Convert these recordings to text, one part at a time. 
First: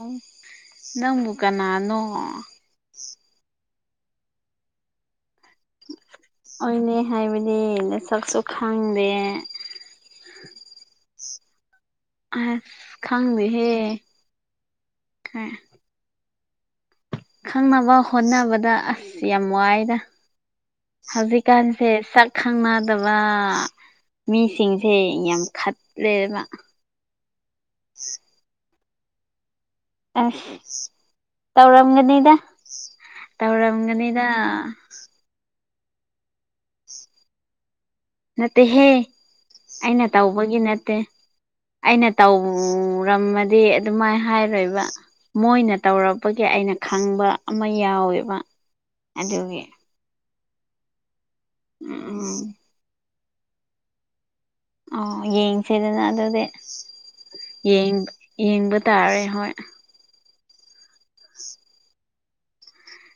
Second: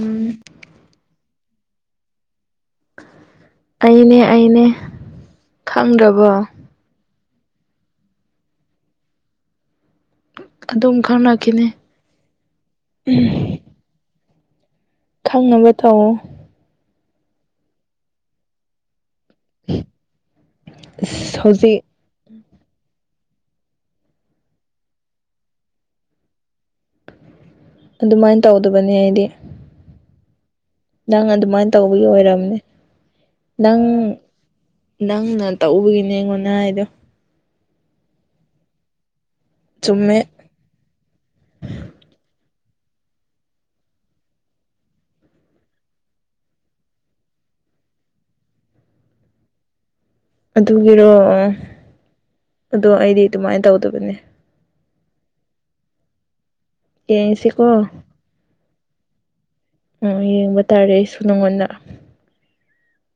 ꯎꯝ ꯅꯪꯃꯨ ꯀꯅꯥꯅꯣ ꯑꯩꯅꯦ ꯑꯩꯅꯦ ꯈꯪꯗ꯭ꯔꯕꯣ ꯑꯣꯏꯅ ꯍꯥꯏꯕꯗꯤ ꯁꯛꯁꯨ ꯈꯪꯗꯦ ꯑꯗꯨꯝ ꯈꯪꯅꯈꯤꯅꯤ ꯑꯁ ꯈꯪꯗꯍꯦ ꯈꯪꯅꯕ ꯇꯑꯣ ꯈꯪꯅꯕ ꯍꯣꯠꯅꯕꯗ ꯑꯁ ꯌꯥꯝ ꯋꯥꯏꯔ ꯑꯁ ꯍꯧꯖꯤꯛ ꯍꯧꯖꯤꯛꯀꯥꯟꯁꯦ ꯁꯛ ꯈꯪꯅꯗꯕ ꯃꯤꯁꯤꯡꯁꯦ ꯌꯥꯝ ꯈꯠꯂꯦꯕ ꯑꯗꯨꯃꯥꯏꯅ ꯇꯧꯗꯕꯅꯤ ꯍꯥꯏꯗꯤ ꯑ ꯅꯪ ꯑꯗꯨꯃꯥꯏꯅ ꯇꯧꯕꯒꯤ ꯑꯣꯏꯔꯝꯅꯦ ꯅꯪ ꯇꯧꯔꯝꯒꯅꯤꯗ ꯎꯝ ꯅ ꯇꯎꯧꯕꯒꯤꯅꯦ ꯑꯩꯉꯣꯟꯅ ꯍꯥꯏꯗꯣ ꯅꯠꯇꯦꯍꯦ ꯑꯩꯅ ꯆꯨꯝꯃꯦ ꯇꯧꯕꯒꯤ ꯅꯠꯇꯦ ꯑꯩꯅ ꯇꯧꯔꯝꯃꯗꯤ ꯑꯗꯨꯃꯥꯏꯅ ꯍꯥꯏꯔꯣꯏꯕ ꯃꯣꯏꯅ ꯇꯧꯔꯛꯄꯒꯤ ꯑꯩꯅ ꯈꯪꯕ ꯑꯃ ꯌꯥꯎꯋꯦꯕ ꯑꯗꯨꯒꯤ ꯑꯗꯨꯒꯤꯔꯣ ꯎ ꯎꯝ ꯑꯗꯣ ꯑꯩꯗꯤ ꯑꯗꯨꯃꯥꯏꯅ ꯇꯧꯗꯕꯅꯦ ꯑꯣ ꯌꯦꯡꯁꯤꯗꯅ ꯑꯗꯨꯗꯤ ꯌꯦꯡꯁꯤꯀꯣ ꯌꯦꯡꯕ ꯇꯥꯔꯦ ꯍꯣꯏ ꯑꯣ ꯌꯦꯡꯕ ꯇꯥꯔꯦ ꯑꯩꯁꯨ ꯅꯪꯉꯣꯟꯗ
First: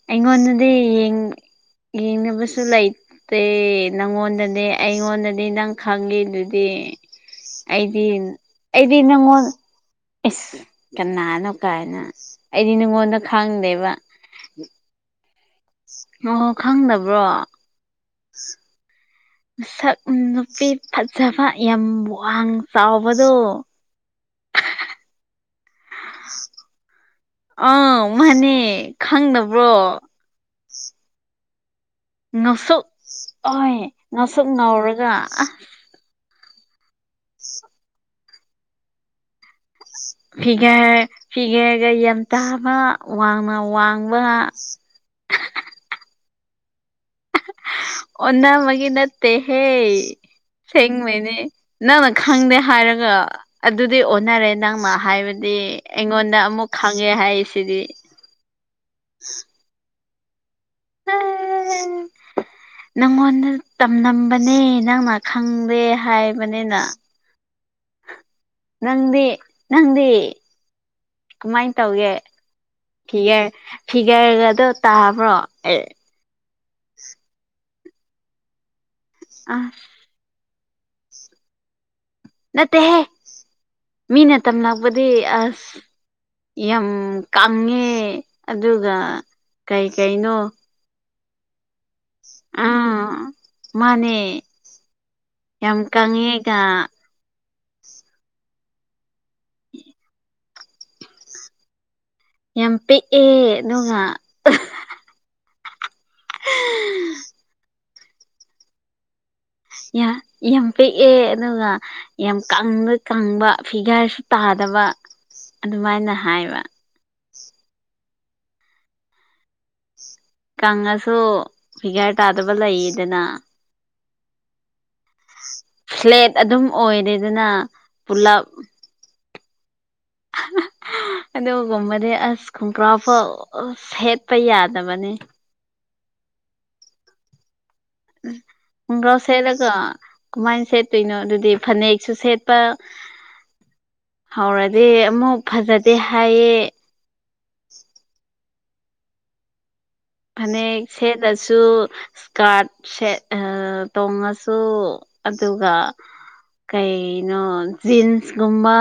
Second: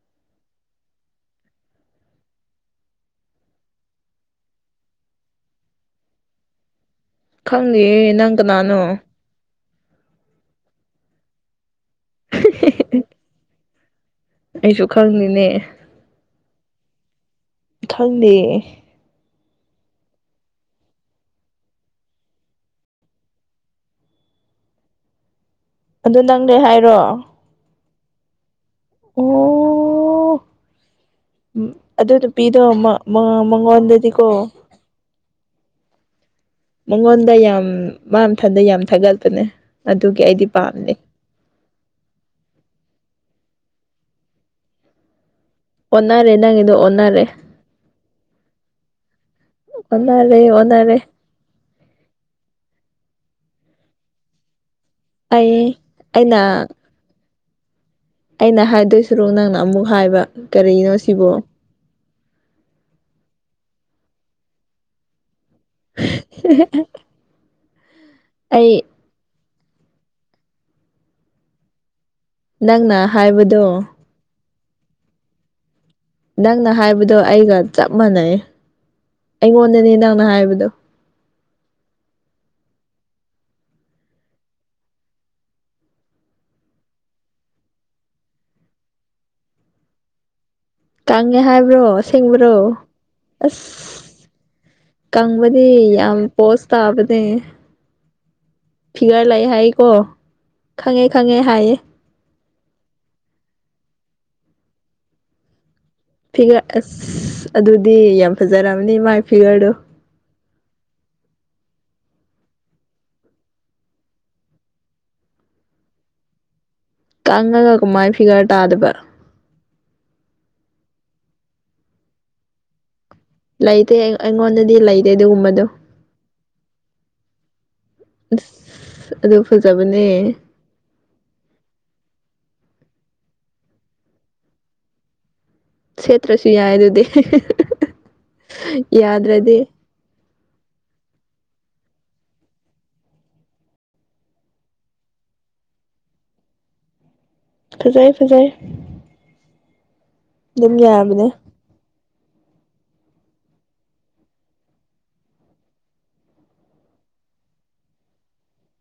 ꯑꯩꯉꯣꯟꯗꯗꯤ ꯌꯦꯡ ꯌꯦꯡꯅꯕꯁꯨ ꯂꯩ ꯅꯪꯉꯣꯟꯗꯗꯤ ꯑꯩꯉꯣꯟꯗꯗꯤ ꯅꯪ ꯈꯪꯉꯤꯗꯨꯗꯤ ꯈꯪꯗꯦ ꯑꯩꯗꯤ ꯅꯪ ꯀꯅꯥꯅꯣ ꯑꯩꯗꯤ ꯅꯪꯉꯣꯟ ꯏꯁ ꯀꯅꯥꯅꯣ ꯀꯥꯏꯅ ꯑꯩꯗꯤ ꯅꯉꯣꯟꯗ ꯈꯪꯗꯦꯕ ꯑꯩꯁꯨ ꯈꯪꯅꯤꯅꯦ ꯑꯣ ꯈꯪꯗꯕ꯭ꯔꯣ ꯈꯪꯗꯦ ꯃꯁꯛ ꯅꯨꯄꯤ ꯐꯖꯕ ꯌꯥꯝ ꯋꯥꯡ ꯆꯥꯎꯕꯗꯣ ꯑꯗꯨ ꯅꯪꯅꯦ ꯍꯥꯏꯔꯣ ꯑꯥ ꯃꯥꯅꯦ ꯈꯪꯗꯕ꯭ꯔꯣ ꯑꯣ ꯎꯝ ꯑꯗꯨ ꯅꯨꯄꯤꯗꯣ ꯉꯧꯁꯣꯛ ꯃ ꯍꯣꯏ ꯃꯉꯣꯟꯗꯗꯤꯀꯣ ꯉꯧꯁꯣꯛ ꯉꯧꯔꯒ ꯑꯁ ꯃꯉꯣꯟꯗ ꯌꯥꯝ ꯃꯥ ꯃꯊꯟꯗ ꯌꯥꯝ ꯊꯥꯒꯠꯄꯅꯦ ꯑꯗꯨꯒꯤ ꯑꯩꯗꯤ ꯄꯥꯝꯗꯦ ꯐꯤꯒꯔ ꯐꯤꯒꯦꯒ ꯌꯥꯝꯟꯇꯥꯥꯕ ꯋꯥꯡꯅ ꯋꯥꯡꯕ ꯑꯣꯟꯅꯔꯦ ꯅꯪꯣ ꯑꯣꯟꯅꯔꯦ ꯑꯣꯅꯕꯒꯤ ꯅꯠꯇꯦꯍꯦ ꯑꯣꯟꯅꯔꯦ ꯑꯣꯟꯅꯔꯦ ꯁꯦꯡꯕꯩꯅꯦ ꯅꯪꯅ ꯈꯪꯗꯦ ꯍꯥꯏꯔꯒ ꯑꯗꯨꯗꯤ ꯑꯣꯟꯅꯔꯦ ꯅꯪꯅ ꯍꯥꯏꯕꯗꯤ ꯑꯩ ꯑꯩꯉꯣꯟꯗ ꯑꯩꯅ ꯑꯃꯨꯛ ꯈꯪꯉꯦ ꯍꯥꯏꯁꯤꯗꯤ ꯑꯩꯅ ꯍꯥꯏꯗꯣꯏꯁꯔꯣꯛ ꯅꯪꯅ ꯑꯃꯨꯛ ꯍꯥꯏꯕ ꯀꯔꯤꯅꯣ ꯁꯤꯕꯣ ꯅꯪꯉꯣꯟꯗ ꯇꯝꯂꯝꯕꯅꯦ ꯅꯪꯅ ꯈꯪꯗꯦ ꯍꯥꯏꯕꯅꯤꯅ ꯑꯩ ꯅꯪꯗꯤ ꯅꯪꯗꯤ ꯀꯃꯥꯏꯟ ꯇꯧꯒꯦ ꯅꯪꯅ ꯐꯤꯒꯔ ꯍꯥꯏꯕꯗꯣ ꯐꯤꯒꯔꯒꯗꯣ ꯇꯥꯕ꯭ꯔꯣ ꯑꯦ ꯅꯪꯅ ꯍꯥꯏꯕꯗꯣ ꯑꯩꯒ ꯆꯞ ꯃꯥꯟꯅꯩ ꯑꯁ ꯑꯩꯉꯣꯟꯗꯅꯦ ꯅꯪꯅ ꯍꯥꯏꯕꯗꯣ ꯅꯠꯇꯦꯍꯦ ꯃꯤꯅ ꯇꯝꯂꯛꯄꯗꯤ ꯑꯁ ꯌꯥꯝ ꯀꯪꯉꯦ ꯑꯗꯨꯒ ꯀꯩ ꯀꯩꯅꯣ ꯀꯪꯉꯦ ꯍꯥꯏꯕ꯭ꯔꯣ ꯑꯁꯦꯡꯕ꯭ꯔꯣ ꯑꯥ ꯑꯁ ꯃꯥꯅꯦ ꯀꯪꯕꯗꯤ ꯌꯥꯝ ꯄꯣꯁ ꯇꯥꯕ ꯑꯦ ꯐꯤꯒꯔ ꯂꯩꯌꯦ ꯍꯥꯏꯀꯣ ꯈꯪꯉꯦ ꯈꯪꯉꯦ ꯍꯥꯏꯌꯦ ꯌꯥꯝ ꯄꯤꯛꯑꯦ ꯑꯗꯨꯒ ꯐꯤꯒꯔ ꯑꯁ ꯑꯗꯨꯗꯤ ꯌꯥꯝ ꯐꯖꯔꯝꯅꯤ ꯃꯥꯏ ꯐꯤꯒꯔꯗꯨ ꯌꯥ ꯌꯥꯝ ꯄꯤꯛꯑꯦ ꯑꯗꯨꯒ ꯌꯥꯝ ꯀꯪꯕ ꯀꯪꯕ ꯐꯤꯒꯥꯔꯁꯨ ꯇꯥꯗꯕ ꯑꯗꯨꯃꯥꯏꯅ ꯍꯥꯏꯕ ꯀꯪꯉꯒ ꯀꯃꯥꯏꯅ ꯐꯤꯒꯔ ꯇꯥꯗꯕ ꯀꯪꯉꯁꯨ ꯐꯤꯒꯔ ꯇꯥꯗꯕ ꯂꯩꯌꯦꯗꯅ ꯂꯩꯇꯦ ꯑꯩꯉꯣꯟꯗꯗꯤ ꯂꯩ ꯐ꯭ꯂꯦꯠ ꯑꯗꯨꯝ ꯑꯣꯏꯔꯦꯗꯅ ꯄꯨꯂꯞ ꯑꯁ ꯑꯗꯨ ꯐꯖꯕꯅꯦ ꯑꯗꯨꯒꯨꯝꯕꯗꯤ ꯑꯁ ꯈꯣꯡꯒꯔꯥꯎ ꯐꯥꯎ ꯁꯦꯠꯄ ꯌꯥꯗꯕꯅꯤ ꯁꯦꯠꯇ꯭ꯔꯁꯨ ꯌꯥꯏ ꯑꯗꯨꯗꯤ ꯈꯣꯡꯒ꯭ꯔꯥꯎ ꯌꯥꯗ꯭ꯔꯗꯤ ꯁꯦꯠꯂꯒ ꯀꯃꯥꯏꯅ ꯁꯦꯠꯇꯣꯏꯅꯣ ꯑꯗꯨꯗꯤ ꯐꯅꯦꯛꯁꯨ ꯁꯦꯠꯄ ꯍꯧꯔꯗꯤ ꯑꯃꯨꯛ ꯐꯖꯗꯦ ꯍꯥꯏꯌꯦ ꯐꯖꯩ ꯐꯖꯩ ꯑꯗꯨꯝ ꯐꯅꯦꯛ ꯌꯥꯕꯅꯦ ꯁꯦꯠꯂ ꯁꯨ ꯏꯁꯀꯥꯔꯠ ꯁꯦꯠ ꯇꯣꯡꯉꯁꯨ ꯑꯗꯨꯒ ꯀꯩꯅꯣ ꯖꯤꯟꯁꯀꯨꯝꯕ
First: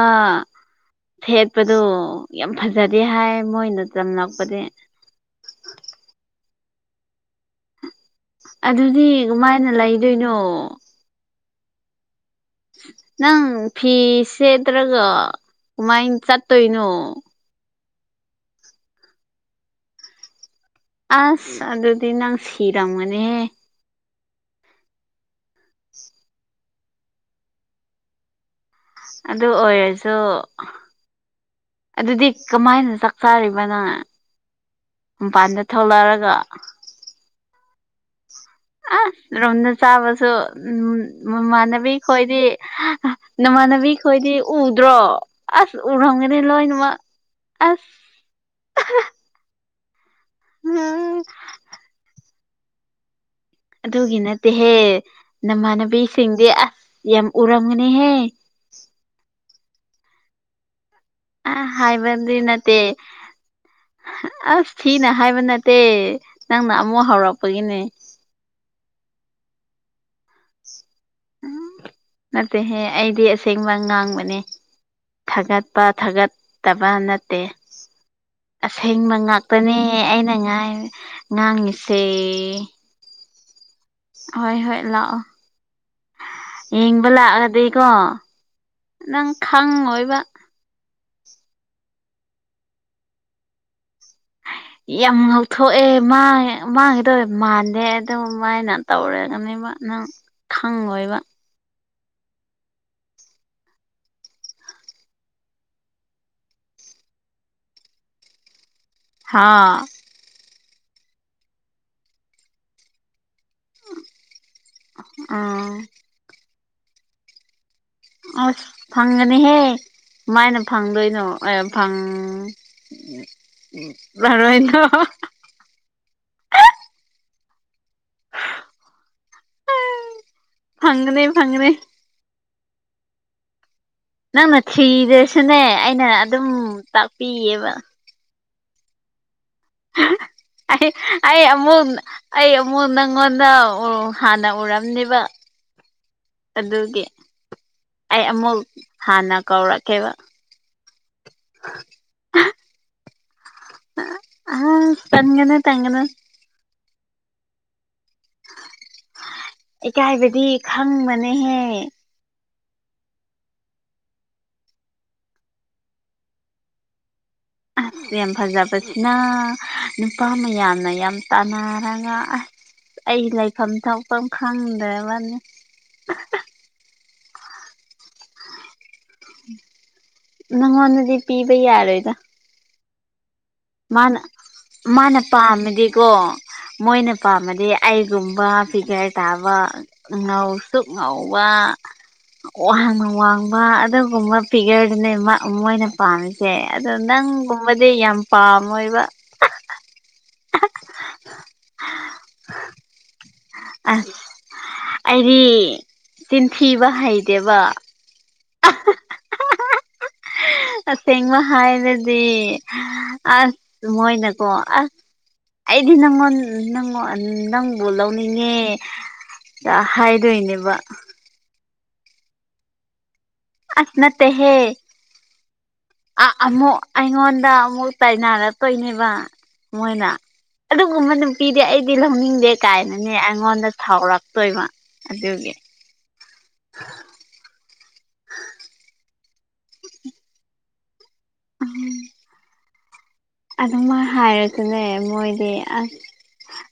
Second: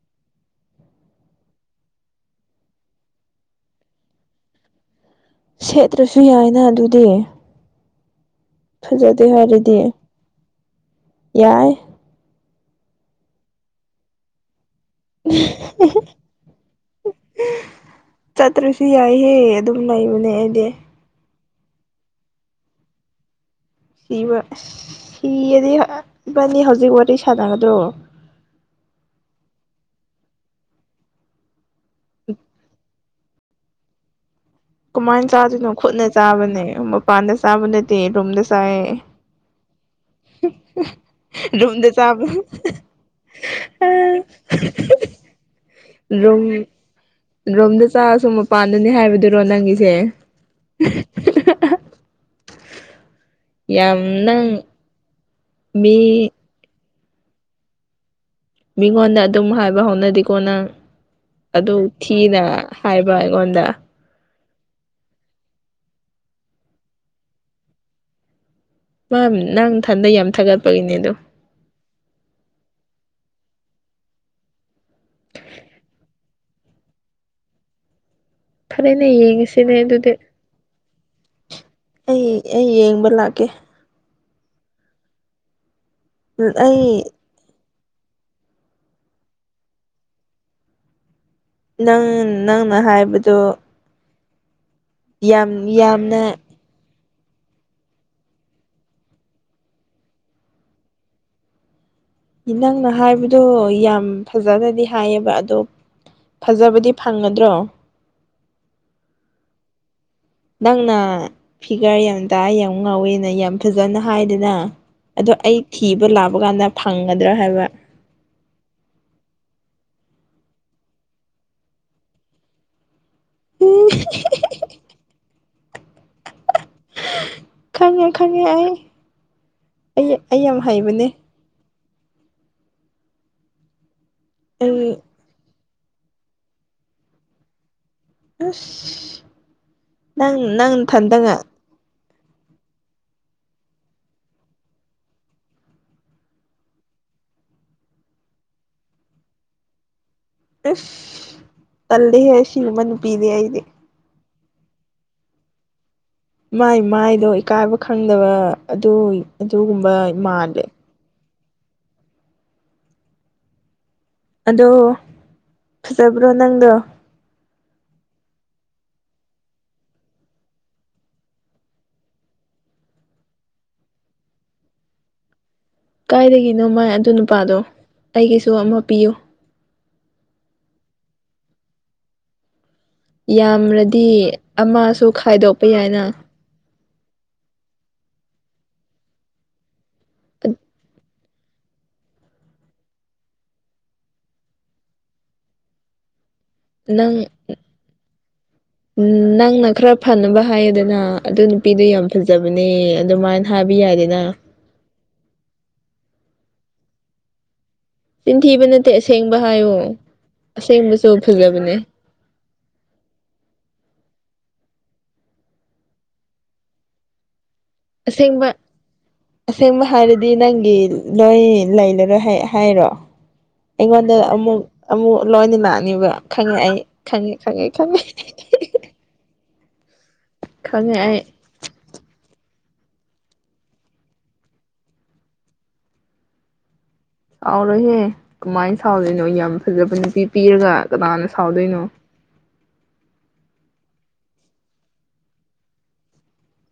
ꯁꯦꯠꯄꯗꯣ ꯌꯥꯝ ꯐꯖꯗꯦ ꯍꯥꯏ ꯃꯣꯏꯅ ꯇꯝꯂꯛꯄꯗꯤ ꯁꯦꯠꯇ꯭ꯔꯁꯨ ꯌꯥꯏꯅ ꯑꯗꯨꯗꯤ ꯑꯗꯨꯗꯤ ꯐꯖꯗꯦ ꯀꯃꯥꯏꯅ ꯍꯥꯏꯔꯗꯤ ꯂꯩꯗꯣꯏꯅꯣ ꯌꯥꯏ ꯅꯪ ꯐꯤ ꯁꯦꯠꯇ꯭ꯔꯒ ꯀꯃꯥꯏꯅ ꯆꯠꯇꯣꯏꯅꯣ ꯆꯠꯇ꯭ꯔꯁꯨ ꯌꯥꯏꯍꯦ ꯑꯗꯨꯝ ꯂꯩꯕꯅꯦ ꯑꯩꯗꯤ ꯑꯁ ꯑꯗꯨꯗꯤ ꯅꯪ ꯁꯤꯔꯝꯒꯅꯤꯍꯦ ꯁꯤꯕ ꯑꯁ ꯁꯤꯔꯗꯤꯏꯕꯅꯤ ꯍꯧꯖꯤꯛ ꯋꯥꯔꯤ ꯁꯥꯟꯅꯒꯗ꯭ꯔꯣ ꯑꯗꯨ ꯑꯣꯏꯔꯁꯨ ꯑꯗꯨꯗꯤ ꯀꯃꯥꯏꯅ ꯆꯛ ꯇꯥꯔꯤꯕꯥ ꯅꯪ ꯀꯃꯥꯏꯅ ꯃꯄꯥꯟꯗ ꯆꯥꯗꯣꯏꯅꯣ ꯈꯨꯠꯅ ꯊꯣꯛꯂꯛꯑꯒ ꯆꯥꯕꯅꯦ ꯃꯄꯥꯟꯗ ꯆꯥꯕ ꯅꯠꯇꯦ ꯔꯨꯝꯗꯥ ꯑꯥ ꯔꯨꯝꯗ ꯆꯥꯕꯥ ꯁꯨ ꯑꯝ ꯔꯨꯝꯗ ꯃꯃꯥꯟꯅꯕꯤ ꯆꯥꯕ ꯈꯣꯏꯗꯤ ꯅꯃꯥꯟꯅꯕꯤ ꯈꯣꯏꯗꯤ ꯎꯗ꯭ꯔꯣ? ꯑꯁ ꯎꯔꯝꯒꯅꯤ ꯔꯨꯝ ꯂꯣꯏꯅ ꯃꯛ ꯔꯨꯝꯗ ꯆꯥꯔꯁꯨ ꯃꯄꯥꯟꯗꯅꯦ ꯍꯥꯏꯕꯗꯨꯔꯣ ꯅꯪꯒꯤꯁꯦ? [unintelligible] ꯌꯥꯝ ꯑꯗꯨꯒꯤ ꯅꯪ ꯅꯠꯇꯦꯍꯦ ꯃꯤ ꯅꯃꯥꯟꯅꯕꯤꯁꯤꯡꯗꯤ ꯑꯁ ꯌꯥꯝ ꯎꯔꯝꯒꯅꯤꯍꯦ ꯃꯤꯉꯣꯟꯗ ꯑꯗꯨꯝ ꯍꯥꯏꯕ ꯍꯧꯅꯗꯤꯀꯣ ꯅꯪ ꯑ ꯑꯗꯨ ꯍꯥꯏꯕꯗꯤ ꯊꯤꯅ ꯅꯠꯇꯦ ꯍꯥꯏꯕ ꯑꯩꯉꯣꯟꯗ ꯑꯁ ꯊꯤꯅ ꯍꯥꯏꯕ ꯅꯠꯇꯦ ꯅꯪꯅ ꯑꯃꯨꯛ ꯍꯧꯔꯛꯄꯒꯤꯅꯦ [unintelligible] ꯅꯪꯊꯟꯗ ꯌꯥꯝ ꯊꯥꯒꯠꯄꯒꯤꯅꯦ ꯑꯗꯄ ꯎꯝ ꯅꯠꯇꯦꯍꯦ ꯑꯩꯗꯤ ꯑꯁꯦꯡꯕ ꯉꯥꯡꯕꯅꯦ ꯊꯥꯒꯠꯄ ꯊꯥꯒꯠꯇꯕ ꯅꯠꯇꯦ ꯐꯔꯦꯅꯦ ꯑꯁꯦꯡꯕ ꯌꯦꯡꯉꯁꯤꯅꯦ ꯉꯥꯛꯇꯅꯦ ꯑꯗꯨꯗꯤ ꯑꯩꯅ ꯉꯥꯏ ꯉꯥꯡꯉꯤꯁꯦ ꯌꯦꯡꯕꯥ ꯂꯥꯛꯀꯦ꯫ ꯍꯣꯏ ꯍꯣꯏ ꯂꯥꯛꯑꯣ ꯑꯩ ꯌꯦꯡꯕꯥ ꯂꯥꯛ ꯑꯗꯤ ꯀꯣ ꯅꯪ ꯈꯪꯉꯣꯏꯕꯥ꯫ ꯅꯪ ꯅꯪꯅꯥ ꯍꯥꯏꯕꯗꫭ ꯌꯥꯝ ꯉꯧꯊꯣꯛꯑꯦ ꯌꯥꯝꯅ ꯃꯥꯥꯏ꯫ ꯃꯥꯒꯤꯗꯣ ꯃꯥꯟꯗꯦ ꯑꯗꯨꯃꯥꯏꯅ ꯇꯧꯔꯒꯅꯦꯕ ꯅꯪ ꯈꯪꯉꯣꯏꯕ ꯅꯪꯅ ꯍꯥꯏꯕꯗꯣ ꯌꯥꯝ ꯐꯖꯅꯗꯤ ꯍꯥꯏꯌꯦꯕ ꯑꯗꯣ ꯐꯖꯕꯗꯤ ꯐꯪꯉꯗ꯭ꯔꯣ? ꯍꯥꯥ ꯅꯪꯅ ꯐꯤꯒꯜ ꯌꯥꯝ ꯇꯥꯏ ꯌꯥꯝ ꯉꯧꯋꯦꯅ ꯌꯥꯝ ꯐꯖꯅ ꯍꯥꯏꯗꯥꯅ. ꯑꯗꯣ ꯑꯩ ꯎꯝ ꯊꯤꯕꯥ ꯂꯥꯛꯄꯀꯥꯟꯗ ꯐꯪꯒꯗ꯭ꯔꯥ ꯍꯥꯏꯕ? ꯑꯁ ꯐꯪꯒꯅꯤꯍꯦ ꯀꯃꯥꯏꯅ ꯐꯪꯗꯣꯏꯅꯣ ꯐꯪ ꯎꯝ [unintelligible] ꯈꯪꯉꯦ ꯈꯪꯉꯦ ꯑꯩ ꯑꯩ ꯑꯩ ꯌꯥꯝ ꯍꯩꯕꯅꯦ ꯐꯪꯒꯅꯤ ꯐꯪꯒꯅꯤ ꯅꯪꯅ ꯑꯩ ꯊ꯭ꯔꯤꯗꯔꯁꯨꯅꯦ ꯑꯩꯅ ꯑꯗꯨꯝ ꯇꯥꯛꯄꯤꯒꯌꯦꯕ꯫ ꯑꯥꯁ ꯅꯪ ꯅꯪꯅ ꯅꯊꯟꯇꯅꯥ ꯑꯃꯨꯟ ꯑꯩ ꯑꯃꯨꯛ ꯅꯪꯉꯣꯟꯗ ꯍꯥ ꯍꯥꯟꯅ ꯎꯔꯝꯅꯤꯕꯤ ꯑꯗꯨꯒꯤ ꯑꯩ ꯑꯃꯨꯛ ꯍꯥꯟꯅ ꯀꯧꯔꯛꯀꯦꯕ ꯏꯁ ꯇꯜꯔꯤ ꯍꯦ ꯁꯤꯒꯨꯝꯕ ꯅꯨꯄꯤꯗꯤ ꯑꯩꯗꯤ ꯑꯥ ꯇꯟꯒꯅꯨ ꯇꯟꯒꯅꯨ ꯃꯥꯏ ꯃꯥꯏꯗꯣ ꯏꯀꯥꯏꯕ ꯈꯪꯗꯕ ꯑꯗꯨ ꯑꯗꯨꯒꯨꯝꯕ ꯃꯥꯜꯂꯦ ꯈꯪꯕꯅꯦ ꯍꯦ ꯑꯗꯣ ꯐꯖꯕ꯭ꯔꯣ ꯅꯪꯗꯣ ꯑꯁ ꯌꯥꯝ ꯐꯖꯕꯁꯤꯅ ꯅꯨꯄꯥ ꯃꯌꯥꯝꯅꯒꯥ ꯌꯥꯝ ꯇꯥꯅꯔꯒ ꯑꯥꯁ ꯑꯩ ꯂꯩꯐꯝ ꯆꯥꯐꯝ ꯈꯪꯗ꯭ꯔꯕꯅꯤ ꯀꯥꯏꯗꯒꯤꯅꯣ ꯃꯥꯏ ꯑꯗꯨ ꯅꯨꯄꯥꯗꯣ ꯑꯩꯒꯤꯁꯨ ꯑꯃꯇꯥ ꯄꯤꯌꯨ꯫ ꯅꯉꯣꯟꯗꯗꯤ ꯄꯤꯕ ꯌꯥꯔꯣꯏꯗꯥ꯫ ꯌꯥꯝꯔꯦ ꯃꯥꯅ ꯃꯥꯅ ꯌꯥꯏꯅ ꯄꯥꯝꯃꯥꯗꯤꯀꯣ ꯃꯣꯏꯅ ꯄꯥꯝꯃꯗꯤ ꯑꯩꯒꯨꯝꯕ ꯐꯤꯒꯔ ꯇꯥꯕ ꯉꯧꯁꯨꯛ ꯉꯧꯕꯥ ꯋꯥꯡꯅ ꯋꯥꯡꯕ ꯑꯗꯨꯒꯨꯝꯕ ꯐꯤꯒꯔꯗꯨꯅꯦ ꯃꯥ ꯃꯣꯏꯅ ꯄꯥꯝꯃꯤꯁꯦ ꯑꯗꯣ ꯅꯪꯒꯨꯝꯕꯗꯤ ꯌꯥꯝ ꯄꯥꯝꯃꯣꯏꯕ ꯎꯝ ꯅꯪꯅ ꯈꯔ ꯐꯅꯕ ꯍꯥꯏꯌꯦꯗꯅ ꯑꯗꯨ ꯅꯨꯄꯤꯗꯣ ꯌꯥꯝ ꯐꯖꯕꯅꯦ ꯑꯗꯨꯃꯥꯏꯅ ꯍꯥꯏꯕ ꯑꯁ ꯌꯥꯏꯗꯅ ꯑꯩꯗꯤ ꯆꯤꯟꯊꯤꯕ ꯍꯩꯇꯦꯕ ꯆꯤꯟꯊꯤꯕ ꯅꯠꯇꯦ ꯑꯁꯦꯡꯕ ꯍꯥꯏꯌꯣ ꯑꯁꯦꯡꯕꯁꯨ ꯑꯁꯦꯡꯕ ꯐꯖꯕꯅꯦ [unintelligible] ꯃꯣꯏꯅꯀꯣ ꯑꯁ ꯑꯩꯗꯤ ꯅꯪꯉꯣꯟ ꯅꯪꯉꯣꯟ ꯅꯪ ꯕꯨ ꯑꯁꯦꯡꯕ ꯂꯧꯅꯤꯡꯉꯦ ꯍꯥꯏꯗꯣꯏꯅꯦꯕ ꯂꯩ ꯂꯩꯔꯔꯣꯏ ꯍꯥꯏ ꯍꯥꯏꯔꯣ? ꯑꯁ ꯑꯩꯉꯣꯟꯗ ꯅꯠꯇꯦꯍꯦ ꯑꯃꯨꯛ ꯑꯃꯨꯛ ꯂꯣꯏꯅ ꯂꯥꯛꯑꯅꯦꯕ ꯈꯪꯉꯦ ꯑꯩ ꯈꯪꯉꯦ ꯈꯪꯉꯦ ꯈꯪꯉꯦ ꯀꯩꯅꯦꯕ ꯃꯣꯏꯅ ꯈꯪꯉꯦ ꯑꯩ ꯑꯗꯨꯒꯨꯝꯕꯗꯨ ꯅꯨꯄꯤꯗꯤ ꯑꯩꯗꯤ ꯂꯧꯅꯤꯡꯗꯦ ꯀꯥꯏꯅꯅꯦ ꯑꯩꯉꯣꯟꯗ ꯁꯥꯎꯔꯛꯇꯣꯏꯕ ꯑꯗꯨꯒꯤ ꯑ [inaudible] ꯁꯥꯎꯔꯣꯏꯍꯦ ꯀꯃꯥꯏꯅ ꯁꯥꯎꯗꯣꯏꯅꯣ ꯌꯥꯝ ꯐꯖꯕ ꯅꯨꯄꯤ ꯄꯤꯔꯒ ꯀꯅꯥꯅ ꯁꯥꯎꯗꯣꯏꯅꯣ ꯎꯝ ꯑꯗꯨꯃꯥꯏ ꯍꯥꯏꯔꯁꯨꯅꯦ ꯃꯣꯏꯗꯤ ꯑꯁ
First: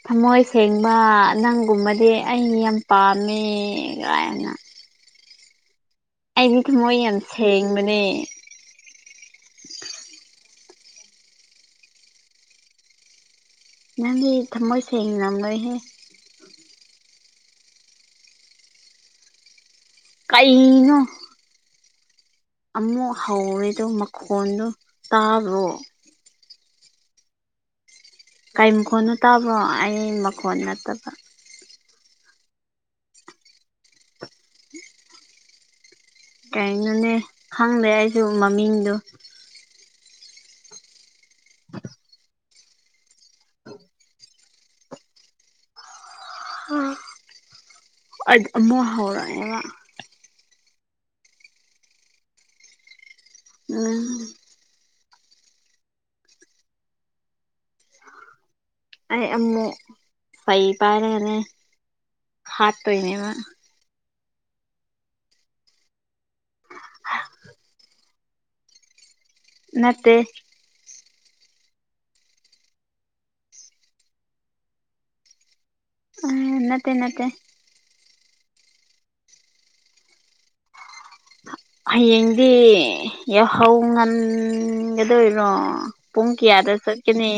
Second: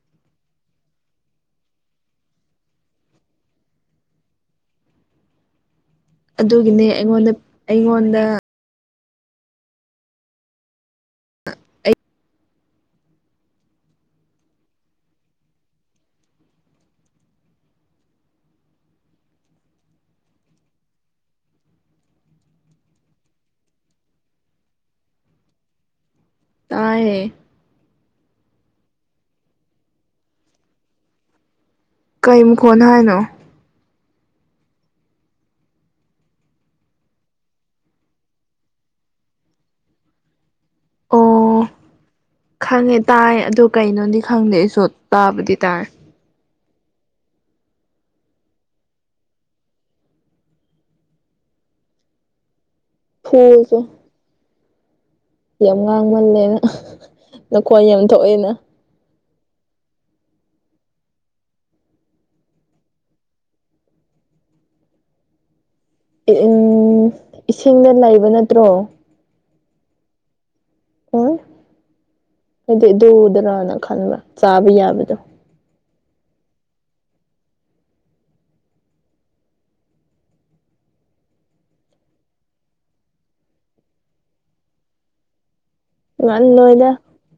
ꯊꯃꯣꯏ ꯁꯦꯡꯕ ꯅꯪꯒꯨꯝꯕꯗꯤ ꯑꯩꯩ ꯌꯥꯝ ꯄꯥꯝꯃꯦ ꯀꯥꯏꯅ ꯑꯩꯗꯤ ꯑꯗꯨꯒꯤꯅꯦ ꯊꯃꯣꯏ ꯌꯥꯝ ꯑꯩꯉꯣꯟꯗ ꯁꯦꯡꯕꯅꯦ ꯑꯩꯉꯣꯟꯗ ꯑ ꯑꯩ ꯅꯪꯗꯤ ꯊꯃꯣꯏꯁꯦꯡ ꯂꯝꯂꫭꯏꯍꯦ ꯀꯩꯅꯣ ꯑꯃꯨꯛ ꯍꯧꯔꯦꯗꯣ ꯃꯈꯣꯟꯗꯣ ꯇꯥꯕ꯭ꯔꯣ ꯇꯥꯏꯌꯦ ꯀꯩ ꯃꯈꯣꯟꯅꯣ ꯇꯥꯕꯔꫭ ꯑꯩ ꯃꯈꯣꯟ ꯅꯠꯇꯕ ꯀꯩ ꯃꯈꯣꯟꯅꯦ ꯍꯥꯏꯅꯣ ꯀꯩꯅꯣꯅꯦ ꯈꯪꯗꯦ ꯑꯩꯁꯨ ꯃꯃꯤꯡꯗꯨ ꯑꯣ ꯑ [inaudible] ꯈꯪꯉꯦ ꯇꯥꯏ ꯑꯗꯨ ꯀꯩꯅꯣꯗꯤ ꯈꯪꯗꯦ ꯑꯩꯁꯨ ꯇꯥꯕꯗꯤ ꯇꯥꯏ ꯍ ꯑꯃꯨꯛ ꯍꯧꯔꯛ ꯑꯦꯕ ꯐꫭꯜꯆ ꯎꯝ ꯌꯥꯝ ꯉꯥꯡꯃꯜꯂꯦꯅ ꯅꯈꯣꯟ ꯌꯥꯝ ꯊꯣꯛꯑꯦꯅ ꯑꯩ ꯑꯃꯨꯛ ꯐꯩ ꯄꯥꯏꯔꯒꯅꯦ ꯍꯥꯠꯇꯣꯏꯅꯦꯕ ꯎꯝ ꯏꯁꯤꯡꯗ ꯂꯩꯕ ꯅꯠꯇ꯭ꯔꯣ ꯅꯠꯇꯦ ꯍ ꯑꯩꯗꯤ ꯑꯗꯨꯗꯔꯅ ꯈꯟꯕ ꯆꯥꯕ ꯌꯥꯕꯗꯣ ꯑ ꯅꯠꯇꯦ ꯅꯠꯇꯦ ꯍꯌꯦꯡꯗꯤ ꯌꯥꯍꯧ ꯉꯟꯒꯗꯣꯏꯔꯣ ꯄꯨꯡ ꯀꯌꯥꯗ ꯉꯟꯂꯣꯏꯗ ꯆꯠꯀꯅꯤ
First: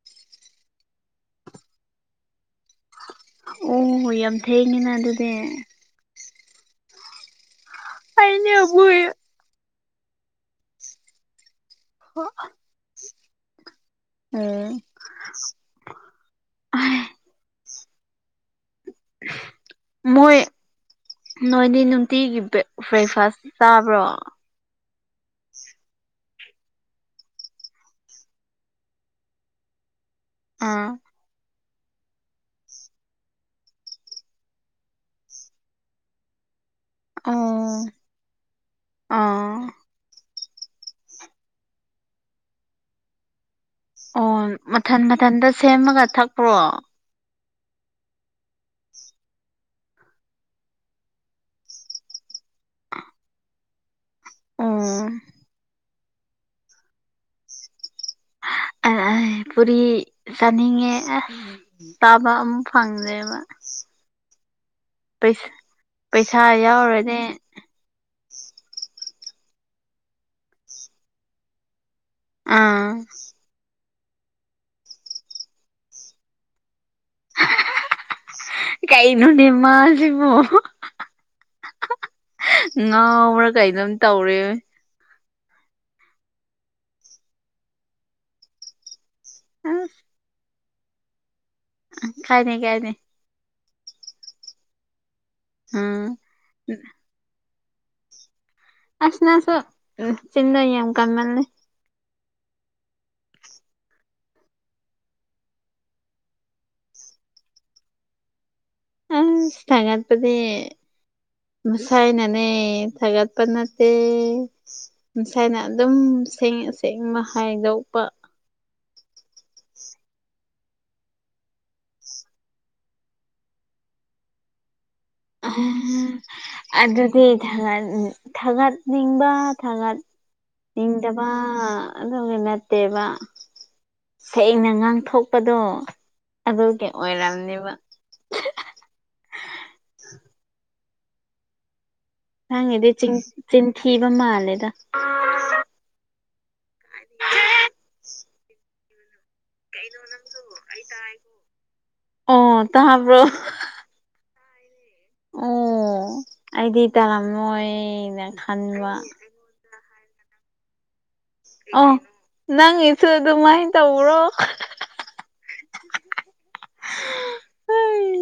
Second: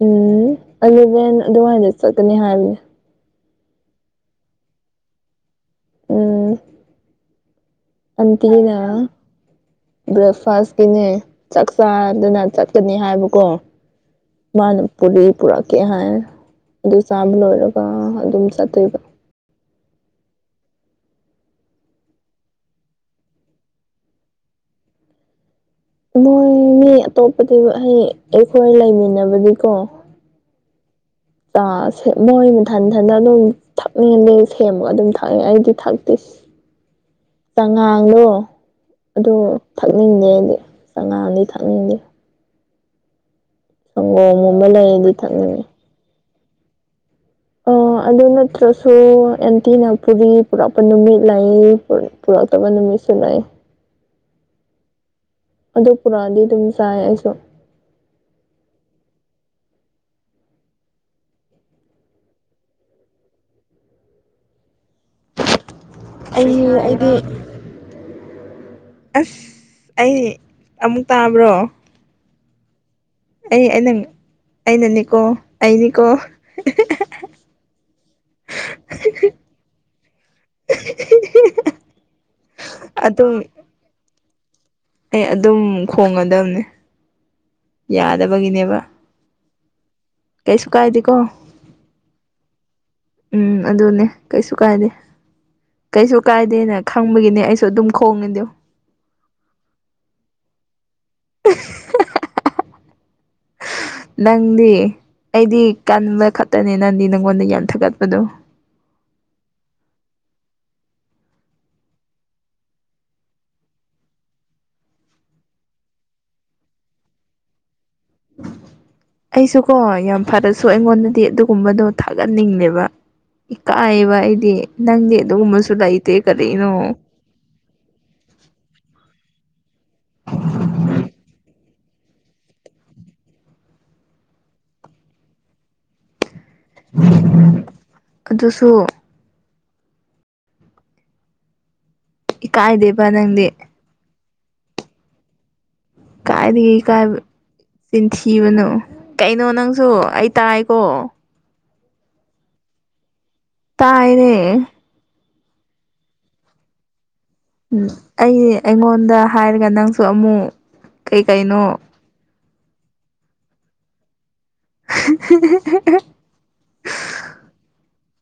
ꯎꯝ ꯑꯂꯚꯦꯟ ꯑꯗꯨꯋꯥꯏꯗ ꯆꯠꯀꯅꯤ ꯍꯥꯏꯕꯅꯦ ꯑꯣ ꯌꯥꯝ ꯊꯦꯡꯉꯤꯅ ꯑꯗꯨꯗꯤ ꯎꯝ ꯑꯃꯨꯛ ꯑꯩꯅꯦ ꯀꯤꯗꯨꯅ ꯃꯣꯏ ꯕ꯭ꯔꯦꯛꯐꯥꯁꯀꯤꯅꯦ ꯆꯥꯛ ꯆꯥꯗꯅ ꯆ ꯆꯠꯅꯤ ꯍꯥꯏꯕꯀꯣ ꯎꯝ ꯃꯥꯅ ꯄꯨꯗꯤ ꯄꯨꯔꯛ ꯀꯩ ꯍꯥꯏꯅꯤ ꯑꯗꯨ ꯆꯥꯕ ꯂꯣꯏꯔꯒ ꯑꯗꯨꯝ ꯆꯠꯇꯣꯏꯕ ꯃꯣꯏ ꯅꯣꯏꯗꯤ ꯅꯨꯡꯇꯤꯒꯤ ꯕꯦꯛ ꯕ꯭ꯔꯦꯛꯐꯥꯁ ꯆꯥꯕ꯭ꯔꯣ ꯃꯣꯏ ꯃꯤ ꯑꯇꯣꯞꯄꯗꯤ ꯍꯥꯢꯗꯤ ꯑꯩꯈꯣꯏ ꯂꯩꯃꯤꯟꯅꯕꯗꯤꯀꯣ ꯑꯥ ꯑ ꯃꯣꯏ ꯃꯊꯟꯊꯟꯅ ꯑꯗꯨꯝ ꯊꯛꯅꯤꯡꯗꯤ ꯁꯦꯝꯃꯒ ꯑꯗꯨꯝ ꯊꯛꯑꯦ ꯑꯩꯗꯤ ꯊꯛꯇꯦ ꯑꯣ ꯆꯉꯥꯡꯗꯣ ꯑꯗꯣ ꯑꯥ ꯊꯛꯅꯤꯡꯗꯦ ꯑꯩꯗꯤ ꯆꯥꯉꯥꯡꯗꯤ ꯊꯛꯅꯤꯡꯗꯦ ꯑꯣꯝ ꯁꯪꯒꯣꯝꯒꯨꯝꯕ ꯃꯊꯟ ꯂꯩꯔꯗꯤ ꯃꯊꯟꯗ ꯊꯛꯅꯤꯡꯉꯦ ꯁꯦꯝꯃꯒ ꯊꯛꯄ꯭ꯔꯣ ꯑ ꯑꯗꯨ ꯅꯠꯇ꯭ꯔꯁꯨ ꯑꯦꯟꯇꯤꯅ [unintelligible] ꯄꯨꯔꯛꯄ ꯅꯨꯃꯤꯠ ꯂꯩ ꯄꯨꯔꯛꯇꯕ ꯅꯨꯃꯤꯠꯁꯨ ꯂꯥꯛꯌꯦ ꯎꯝ ꯑꯗꯨ ꯄꯨꯔꯛꯑꯗꯤ ꯑꯗꯨꯝ ꯆꯥꯏ ꯑꯩꯁꯨ ꯑꯩ ꯑꯩ ꯄꯨꯔꯤ ꯆꯥꯅꯤꯡꯉꯦ ꯑ ꯇꯥꯕ ꯑꯃꯨꯛ ꯐꯪꯗꯦꯕ ꯄꯩꯁ ꯄꯩꯁꯥ ꯑꯩ ꯑꯩꯗꯤ ꯌꯥꯎꯔꯅꯤ ꯑꯁ ꯑꯩ ꯑꯃꯨꯛ ꯇꯥꯕ꯭ꯔꯣ ꯑꯥ ꯑꯩ ꯑꯩꯅ ꯑꯩꯅꯅꯦꯀꯣ ꯑꯩꯅꯤꯀꯣ ꯀꯩꯅꯣꯅꯦ ꯃꯥꯁꯤꯕꯣ ꯑꯗꯨꯝ ꯉꯥꯎꯕ꯭ꯔꯥ ꯀꯩꯅꯣꯝ ꯇꯧꯔꯦꯃꯦ ꯑꯩ ꯑꯗꯨꯝ ꯈꯣꯡꯉꯗꯝꯅꯦ ꯌꯥꯗꯕꯒꯤꯅꯦꯕ [unintelligible] ꯀꯩꯁꯨ ꯀꯥꯏꯗꯦꯀꯣ ꯀꯥꯏꯅꯦ ꯀꯥꯏꯅꯦ ꯎꯝ ꯑꯗꯨꯅꯦ ꯀꯩꯁꯨ ꯀꯥꯏꯗꯦ ꯎꯝ ꯀꯩꯁꯨ ꯀꯥꯏꯗꯦꯅ ꯈꯪ ꯃꯣꯢꯒꯤꯅꯦ ꯑꯩꯁꯨ ꯑꯗꯨꯝ ꯈꯣꯡꯉꯤꯗꯣ ꯑꯁ ꯅꯁꯨ ꯆꯤꯟꯅ ꯌꯥꯝ ꯀꯟꯃꯜꯂꯦ [unintelligible] ꯅꯪꯗꯤ ꯑꯩꯗꯤ ꯀꯟꯕ ꯈꯛꯇꯅꯦ ꯅꯪꯗꯤ ꯅꯉꯣꯟꯗ ꯌꯥꯝꯟ ꯊꯥꯒꯠꯄꯗꯣ ꯑꯁ ꯊꯥꯒꯠꯄꯗꯤ ꯃꯁꯥꯏꯅꯅꯦ ꯊꯥꯒꯠꯄ ꯅꯠꯇꯦ ꯃꯁꯥꯏꯅ ꯑꯗꯨꯝ ꯁꯦꯡ ꯑꯁꯦꯡꯕ ꯍꯥꯏꯗꯣꯛꯄ ꯑꯩꯁꯨꯀꯣ ꯌꯥꯝ ꯐꯔꯁꯨ ꯑꯩꯉꯣꯟꯗꯗꯤ ꯑꯗꯨꯒꯨꯝꯕꯗꯣ ꯊꯥꯒꯠꯅꯤꯡꯗꯦꯕ ꯏꯀꯥꯏꯌꯦꯕ ꯑꯩꯗꯤ ꯅꯪꯗꯤ ꯑꯗꯨꯒꯨꯝꯕꯁꯨ ꯂꯩꯇꯦ ꯀꯔꯤꯅꯣ ꯑ ꯊꯥꯒꯠ ꯊꯥꯒꯠꯅꯤꯡꯕ ꯊꯥꯒꯠ ꯅꯤꯡꯗꯕ ꯑꯗꯨꯒꯤ ꯅꯠꯇꯦꯕ ꯁꯦꯡꯅ ꯉꯥꯡꯊꯣꯛꯄꯗꯣ ꯑꯗꯨꯒꯤ ꯑꯣꯏꯔꯝꯅꯤꯕ ꯑꯗꯨꯁꯨ ꯅꯪꯉꯤꯗꯤ ꯏꯀꯥꯏꯗꯦꯕ ꯆꯤꯡ ꯅꯪꯗꯤ ꯆꯤꯟ ꯊꯤꯕ ꯃꯥꯜꯂꯦꯗ ꯀꯥꯏꯗꯒꯤ ꯀꯥꯏꯕ ꯆꯤꯟꯊꯤꯕꯅꯣ ꯀꯩꯅꯣ ꯅꯪꯁꯨ ꯑꯩ ꯇꯥꯏꯀꯣ ꯑꯣ ꯇꯥꯕ꯭ꯔꯣ ꯇꯥꯏꯅꯦ ꯑꯣ ꯑꯩꯗꯤ ꯇꯥꯔꯝꯃꯣꯏꯅ ꯑꯩ ꯈꯟꯕ ꯑꯩꯉꯣꯟꯗ ꯍꯥꯏꯔꯒ ꯅꯪꯁꯨ ꯑꯃꯨ ꯑꯣ ꯅꯪꯒꯤꯁꯨ ꯑꯗꯨꯃꯥꯏ ꯇꯧꯕ꯭ꯔꯣ [unintelligible] ꯍꯩ